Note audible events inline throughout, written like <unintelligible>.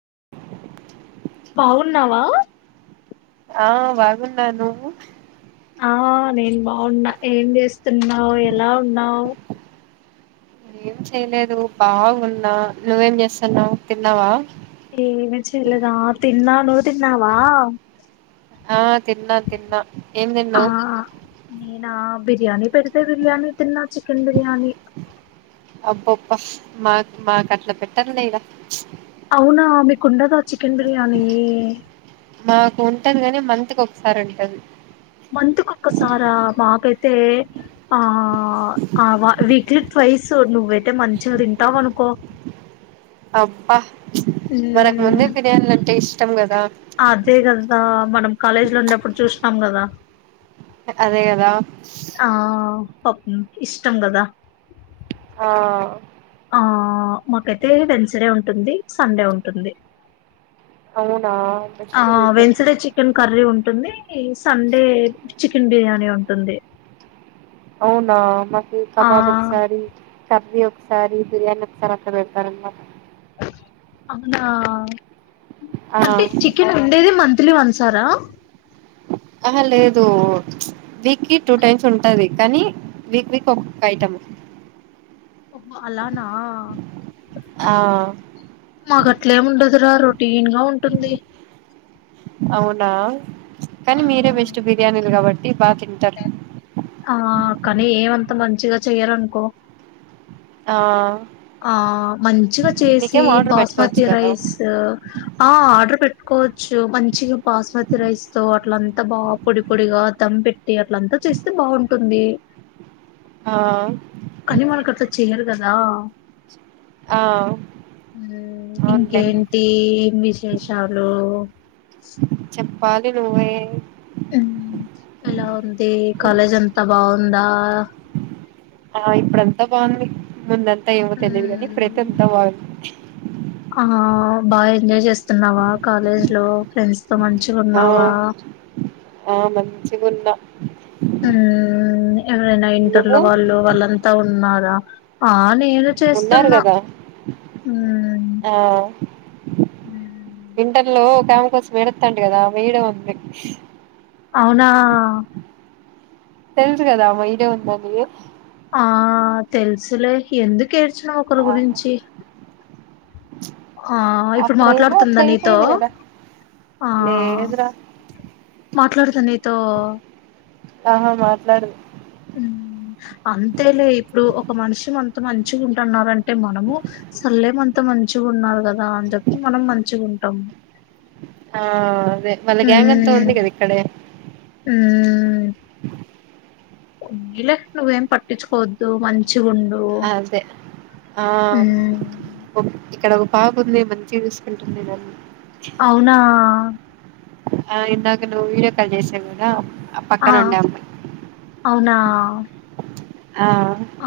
<inaudible> బాగున్నావా ఆ బాగున్నా నువ్వు ఆ నేను బాగున్నా ఏం చేస్తున్నావ్ ఎలా ఉన్నావ్ ఏం చెయలేదు బాగున్నా నువ్వేం చేస్తున్నావు తిన్నావా ఏమి చేయలేద తిన్నా నువ్వు తిన్నావా ఆ తిన్నాను తిన్నా ఏం ఆ తిన్నావ్ నేనా బిర్యానీ పెడితే బిర్యానీ తిన్న చికన్ బిర్యానీ అబ్బబ్బ మాకు మాకు అట్ల పెట్టరులే ఈడ అవునా మీకుండదా చికెన్ బిర్యానీ మాకు ఉంటది కాని మంత్కి ఒకసారి ఉంటది త ఆ <unintelligible> <inaudible> ట్వయిస్ నువ్వయితే మంచిగా తింటావనుకో అబ్బా మనకు ముందే బిర్యానీల అంటే ఇష్టం కదా అదే కదా మనం కాలేజ్ లో ఉన్నప్పుడు చూస్త కదా <unintelligible> అదే కదా ఆ ఇష్టం కదా ఆ ఆ మాకైతే వెన్స్డే ఉంటుంది సండే ఉంటుంది అవునా ఆ బెస్ట్ మీకే వెన్స్డే చికెన్ కర్రి ఉంటు ఉంటుంది సండే చికెన్ బిర్యానీ ఉంటుంది అవునా మ ఆ కబాబ్ ఒకసారి కర్రీ ఒక సారి బిర్యానీ అట్ల పెడతారనమాట అవునా అంటే ఆ చికెన్ ఉండేది మంత్లీ వన్స్ పెడతారా <unintelligible> ఆ లేదు వీక్కిి టూ టైమ్స్ ఉంటది కానీ వీక్ వీక్ ఒక్కొక్క ఐటమ్ అలానా ఆ మాకు అట్లేము ఉండదు లేదురా రొటీన్ గా ఉంటుంది అవునా కానీ ఆ మీరే బెస్ట్ బిర్యానీలు కాబట్టి బాగా తింటారు ఆ కానీ ఏమంతా మంచిగా చెయ్యారనుకో ఆ ఆ మంచిగా చేసి మీకేం ఆర్డర్ పెట్టుకోవచ్చు బాస్మతి కదా రైస్ ఆ ఆర్డర్ పెట్టుకోవచ్చు మంచిగా బాస్మతి రైస్ తో అట్లంత బా పొడి పొడిగా ధామ్ పెట్టి ఎ అట్ల అంతా చేస్తే బాగుంటుంది ఆ కానీ మన కట్ల చేయరుగా ఆ ఆ అవునులే ఇంకేంటి ఏం విశేషాలు పాలి నువ్వే ఎలా ఉంది కాలజ అన్ంత బా అంద ఆ ఇప్పుడంతా బాగుంది ముందంత అంత ఏమో తెలియదు కానీ ప్రతి ఉమ్, ఎంతా బాగుంది ఆ బాగా ఎంజాయ్ చేస్తున్నావా కాలేజ్ లో ఫ్రెండ్స్ తో మంచిగా ఆ ఉన్నావా ఆ మంచిగా ఉన్న ఆ ఎవరైనా నువ్వు ఇంటర్లో వాళ్ళు వాళ్ళంతా ఉన్నారు ా ఉన్నారు కదా మ్మ్ ఆ వింటర్ లో గమ కోసం ఎడతాంట కదా వీడ వంది అవునా తెలిదు కదా అమ్మ ఇదే ఉంద న ఆ తెలుసులే ఎందు కేర్చడం ఒకరి ఆహా గురించి ఆ ఇప్పుడు అప్పుడేనా అట్లా మాట్లాడుతుందా నీతో అయిపోయింది కదా ఆ లేదురా మాట్లాడుతుా నీతో ఆహా మాట్లాడుదు అంతేలే ఇప్పుడు ఒక మనిషి అంత మంచిగా ఉంటున్నారు అంటే మనము సల్లేమ అంత మంచిగా ఉన్నారు కదా అని చెప్పి మనం మంచిగా ఉంటాము ఆ వాళ్ళ గ్యాంగ్ అంతా ఉంది కదా ఇక్కడే ఆ లే నువ్వేం పట్టించుకోోద్దు మంచి అదే ఆ మ్మ్ ఇక్కడ ఒక పాప ఉంది మంచిగా తీసుకుెంటుంది దాన్ని అవునా ఆ ఇందాక నువ్వు వీడియో కాల్ చేసావు కదా ఆ పక్కన ఉండే అమ్మాయి అవునా ఆ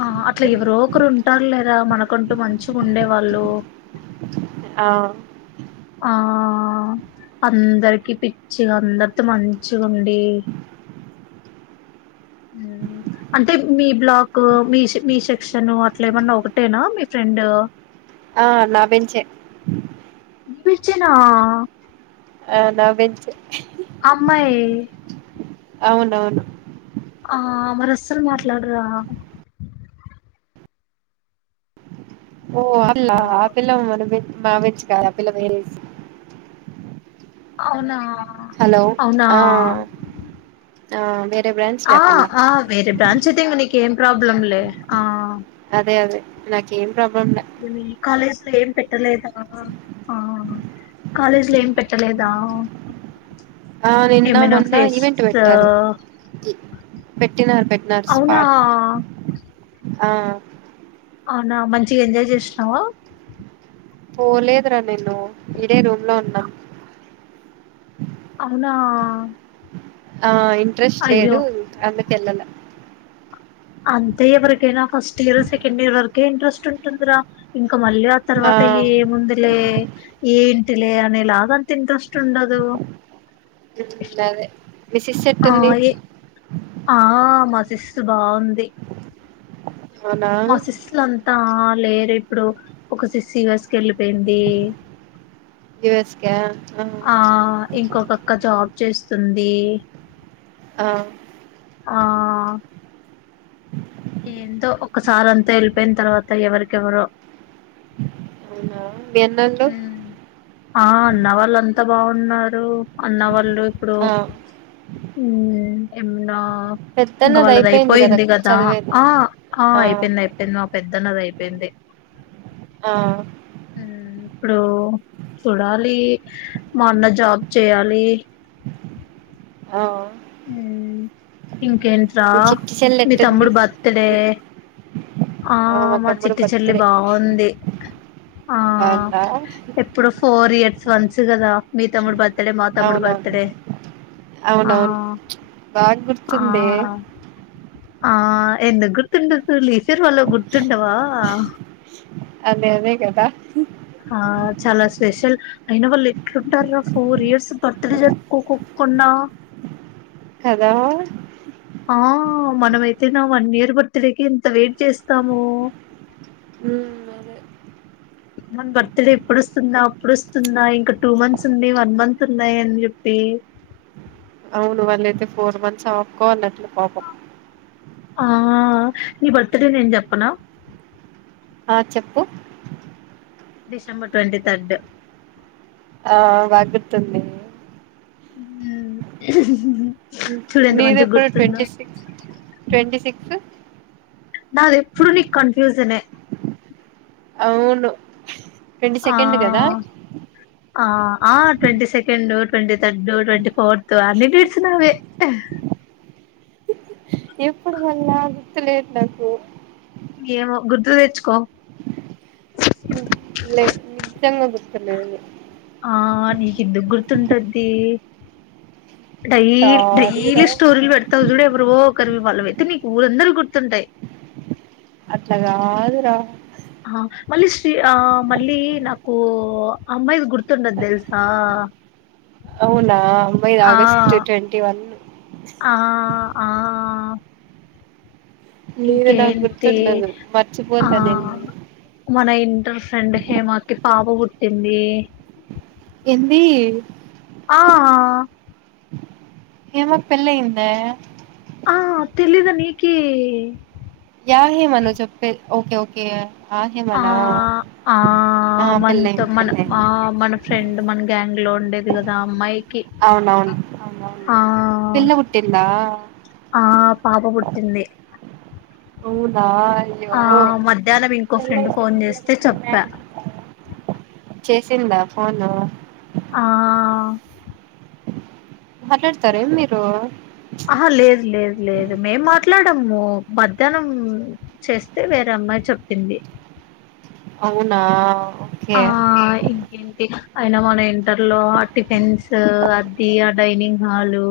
ఆ అట్లా ఎవరో ఒకరు ఉంటారు లేరాా మనకంటూ మంచి ఉండేవాళ్ళు ఆ ఆ అందరికి పిచ్చి అందరితో మంచు గుండి అంటే మీ బ్లాక్ మీ మీ సెక్షన్ అట్ల ఏమన్నా ఒకటేనా మీ ఫ్రెండ్ ఆ నా బెంచ్ విచనా ఆ నావ బెంచ్ ఏ అమ్మాయి అవునవును ఆ మరి అస్సలు మాట్లాడరా ఓ అలా హలో ఆ పిల్ల మరే మా బ్రాంచ్ కాదు ఆ పిల్ల వేరు అవునా హలో అవునా ఆ ఆ బ్రాంచ్ లే ఆ పిల్ల ఆ వేరే బ్రాంచ్ అయితే ఏం ప్రాబ్లం లే ఆ నా కాలేజ్ ఏం పెట్టలేదా ఆ కాలేజ్ లో ఏం పెట్టలేదా ఆ నిన్న ఏమైనా మొన్న ఈవెంట్ ఫెస్ట్స్ పెట్టారు పెట్టినారు పెట్టినారు అవునా స్పార్క్ ఆ అనా మ ఇగ ఎంజాయ్ చేశినవా ఓ లేదురా నేను ఇడే రూమ్ లో ఉన్నా అవునా ఆ ఇం ఇంట్రెస్ట్ అయ్యో లేదు అందు కెళ్ళల అంతే ఎవరికైనా ఫస్ట్ ఇయర్ సెకండ్ ఇయర్ వరకే ఇంట్రెస్ట్ ఉంటుందిరా ఇం ఇక మళ్ళీ ఆ తర్వాత ఏముందిలే ఏం లే అనేలాగా ఇంట్రెస్ట్ ఉండదు హ్మ్ అదే మీ సిస్ ఆ ఎట్టుంది ఏ ఆ మ సిస్ బావుంది అవునా మా సిస్లంతా లేరు ఇప్పుడు ఒక సిస్ యుఎస్ కెళ్ళి పోయింది. యుఎస్ కా ఆ ఇంకొక అక్క జాబ్ చేస్ సుందీ ఆ ఆ ఏంతో ఒకసారి అంతా వెళ్ళిపోయిన తర్వాత ఎవరికెవరో అవునా మీ అన్నోళ్ళు హం ఆ నా వాళ్ళు అంతా బాగు ఉన్నారు అన్న వాళ్ళు ఇప్పుడు ఆ హ్ మ్ ఎమ్న ఇంకా వాళ్ళది అయిపోయింది కదా ఆ ఆ అయిపోయింది అయిపోయింది మా పెద్దన్నది అయిపోయింది. ఆ ఇప్పుడూ చూడాలి. మా అన్న జాబ్ చేయాలి. ఆ ఇంకేంట్రా మీ చిట్టి చెల్లి మీ ఎట్టుంది తమ్ముడు బర్త్డే ఆ మా చిట్టి చెల్లి బాగుంది. ఆ వాళ్ళ ఎప్పుడో ఫోర్ ఇయర్స్ వన్స్ కదా మీ తమ్ముడు బర్త్డే మా తమ్ముడు అవునవును బర్త్ డే ఆ అవునవును బాగా ఆ గుర్తుందే ఆ ఎందుకు గుర్తుండదు. సరు వాళ్ళక్ గుర్తుండవా అదే అదే కదా ఆ చాలా స్పెషల్ అయిన వాళ్ళు ఎట్లుంటార్రా ఫోర్ ఇయర్స్ బర్త్డే జరుపుకోకోకుండా కదా ఆ మనమైతేనా వన్ ఇయర్ బర్త్డే కి ఎంత వెయిట్ చేస్తామో హ్ మన బర్త్డే ఇప్పుడోస్తుందా అప్పడోస్తుందా ఇంకా టూ మంత్స్ ఉంది వన్ మంత్ ఉంన్నాయి అని చెప్పి అవును వాళ్ళ అయితే ఫోర్ మంత్స్ ఆఫకో అన్నట్లు పాపం ఆ నీ బర్త్డే నేన్ చెప్పనా ఆ చెప్పు డిసెంబర్ ట్వంటి తర్డ్ ఆ బాగ్ గుర్తుంది. చూడు ఎంత నీది మంచిగా ఇప్పుడు గుర్తుందో ట్వంటీ సిక్స్ ట్వంటీ సిక్స్త్ నాద్ ఎప్పుడు నీకు కన్ఫ్యూసనే అవును. ట్వంటీ ఆ సెకండ్ కదా ఆ ఆ twenty second twenty third twenty fourth అన్ని డేట్స్ నావే ఏహ్ ఇప్పుడువనాగు గుర్తులేదు నాకు ఏమో గుర్తు దెచ్చుకో లే నిజంగా గుర్ తు లేదు ఆ నీకెందుకు గుర్ తుంటది డైలీ సారీ రా డైలీ స్టోరీస్ వెడ్తావ్ జూడు ఎవరివో కరివి వాళ్ళవైతే నీకు ఊరందరివి గుర్తుంటయ్ అట్ల గాదురా ఆ మళ్ళీ శ్రీ ఆ మళ్ళీ నాకు అమ్మాయిది గుర్తుండది దెల్సా అవునా అమ్మాయ్ ది ఆగస్టు ట్వంటీ వను ఆ ఆ నీది నాకు ఇంకేేం టే గుర్తుండదు ఆ మర్చిపోతా నేను నీది మన ఇం టర్ ఫ్రెండ్ హేమాకిి పాబ బుట్టింది ఎంది ఆ హేమక్ పెలైందా? ఆ తెలీదా నీకి గా హేమ నువ్ చెప్పేద్ ఓకే ఓకే ఆ ఆ ఆ మంత్ పెళ్ళయింది మన ఆ పెళ్ళయింది మన ఫ్రెండు మన గ్యాంగ్ ఇంట్లో ఉండేది గదా ఆ అమ్మాయి అవునవును ఆ అవునవునులే పిల్ల పుట్టిందా ఆ పాప బుట్టింది, అవునా అయ్యో ఆ మధ్యాహ్నం ఇంకో ఫ్రెండ్ ఫోన్ జేస్తే చెప్పా. చేసిందా ఫోను? ఆ మాట్లాడతారేం మీరు ఆహా లేదు లేదు లేదు మేం మాట్ల ట్లాడమ్ము మధ్యాహ్నం చేస్తే వేరే అమ్మాయి చెప్పింది అవునా ఓకే ఆ ఇంకేంటి అ అయినా మన ఇంటర్లో ఆ టిఫిన్సు అది డైనింగ్ హాలు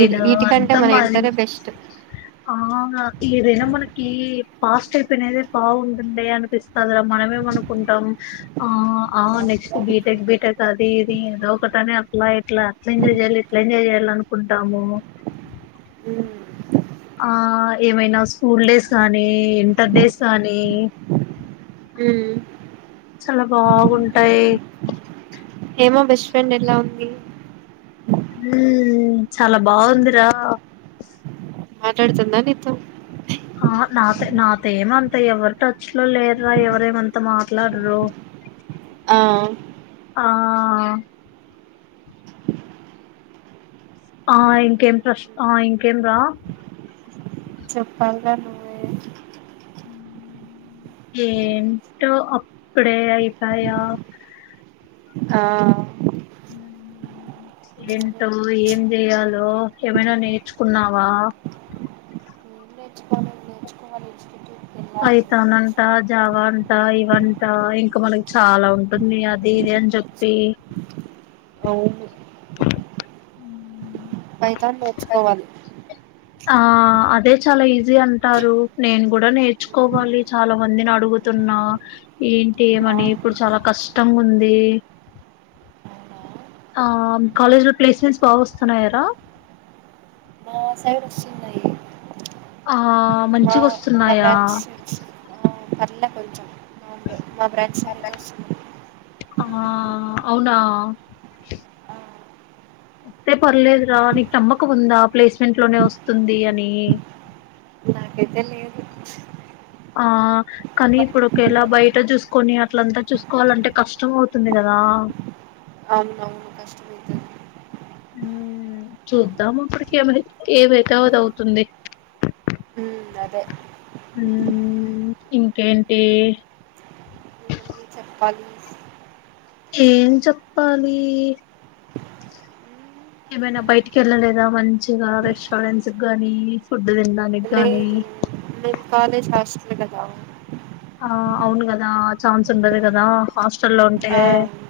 ఈ వీటికంటే అంత మన మంది ఇంటరే బెస్ట్ ఆ అ ఏదైనా మనకి పాస్ట్ ఐపనదే బాగుంటంది అనిపిస్తది రా మనమేం మనుకుంటాం ఆ ఆ నెక్స్ట్ బీటెక్ బీటెక్ అది ఇది ఏదో ఒకటని అట్లా ఇట్లా అట్లా ఎంజాయ్ జేయాలి ఇట్లా ఎంజాయ్ జేయాలి అనుకుంటాము. మ్మ్ ఆ ఏమైనా స్కూల్ డేస్ గానీ ఇంటర్ డేస్ గానీ ఊ చాలా బాగుంటాయి ఏమో బెస్ట్ ఫ్రెండ్ ఎలా ఉంది మ్ చాలా బావుందిరా మాట్లాడుతుంద నీతొ ఆ హా నాతొ నాతో ఏమంత ఎవరు టచ్ లో లేరురా ఎవరేమంత మాట్లాడరు ఆమ్ ఆ ఆ ఇంకేం ప్రశ్ ఆ ఇంకేం రా చెప్పాలిర నువ్వే ఏంటో అప్పుడేఅయితాయ ఆ అదే ఏంటో ఏం చెయ్యాలో ఏమైనా నేర్చుకున్నావా ఏం నేర్చుకోవాలి నేర్చుకోవాలి ఇన్స్టిట్యూట్కి వెళ్ళాలి పైథాన్ అంట జావా అంటా ఇవంట ఇంకా మనకి చాలా ఉంటుంది అది ఇది అని చెప్పి అవును ఫైతాన్ నేర్చుకోవాలి ఆ అదే చాలా ఈజీ అంటారు నేను కూడా నేర్చుకోవాలి చాలా మందిని అడుగుతున్నా ఏంటి ఆ, ఏమని ఇప్పుడు చాలా కష్టంగుంది అవునా ఆ కాలేజ్లో ప్లేస్మెంట్స్ బాగా వస్తున్నాయార <unintelligible> ఆ ఆ మా మంచిగ మా వస్తున్నాయా బ్రాంచ్ సైడ్స్ పర్లే కొంచెం మా మా ఫ్రెండ్స్ నిన్ను చూస్తుంది ఆ అవునా ఆ, వస్తే పర్లేదురా నీకు నమ్మకంముందా ప్లేస్మెంట్ లోనే వస్తుంది అని పెద్ద లేదు ఆ కానీ వ- ఇప్పుడు ఒకేలా మరి బయట చూసుకొని అట్లంతా చూసుకోవాలంటే కష్టం అవుతుంది కదా అవును అవును కష్టమైతంది మ్ చూద్దాం అప్పటికి ఏమరి ఏదైతేఅ దౌతుంది ఉమ్, అదే మిమ్మల్ని <unintelligible> చెప్పాలి ఏం చెప్పాలి ఏమైనా బయటికి వెళ్ళలేదా మంచిగా రెస్టారెంట్స్ గాని ఫుడ్ తినడానికి గానీ లేదూ నేను కాలేజ్ హస్ టెల్ కదా <unintelligible> ఆ అవును కదా ఛాన్స్ ఉండదు కదా హాస్టల్ లో ఉంటే ఆ, అవును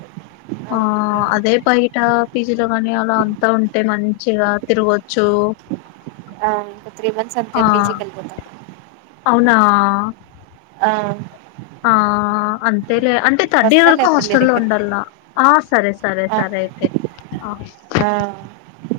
ఆ అవును అందరూ అదే బయట పీజీలో కాని అలా అంతా ఉంటే మంచిగా తిరగచ్చు ఆ త్రీ మంత్స్ అంతే పిజి కెలిపోతా అవునా ఆ ఆ... అంతే అంటే థర్డ్ ఇయర్ వస్తాలే వరకు అప్పుడు నీ హాస్టల్లో దగ్గరికి ఉండాలన ఆ సరే సరే ఆ సరే అయితే ఆ ఆ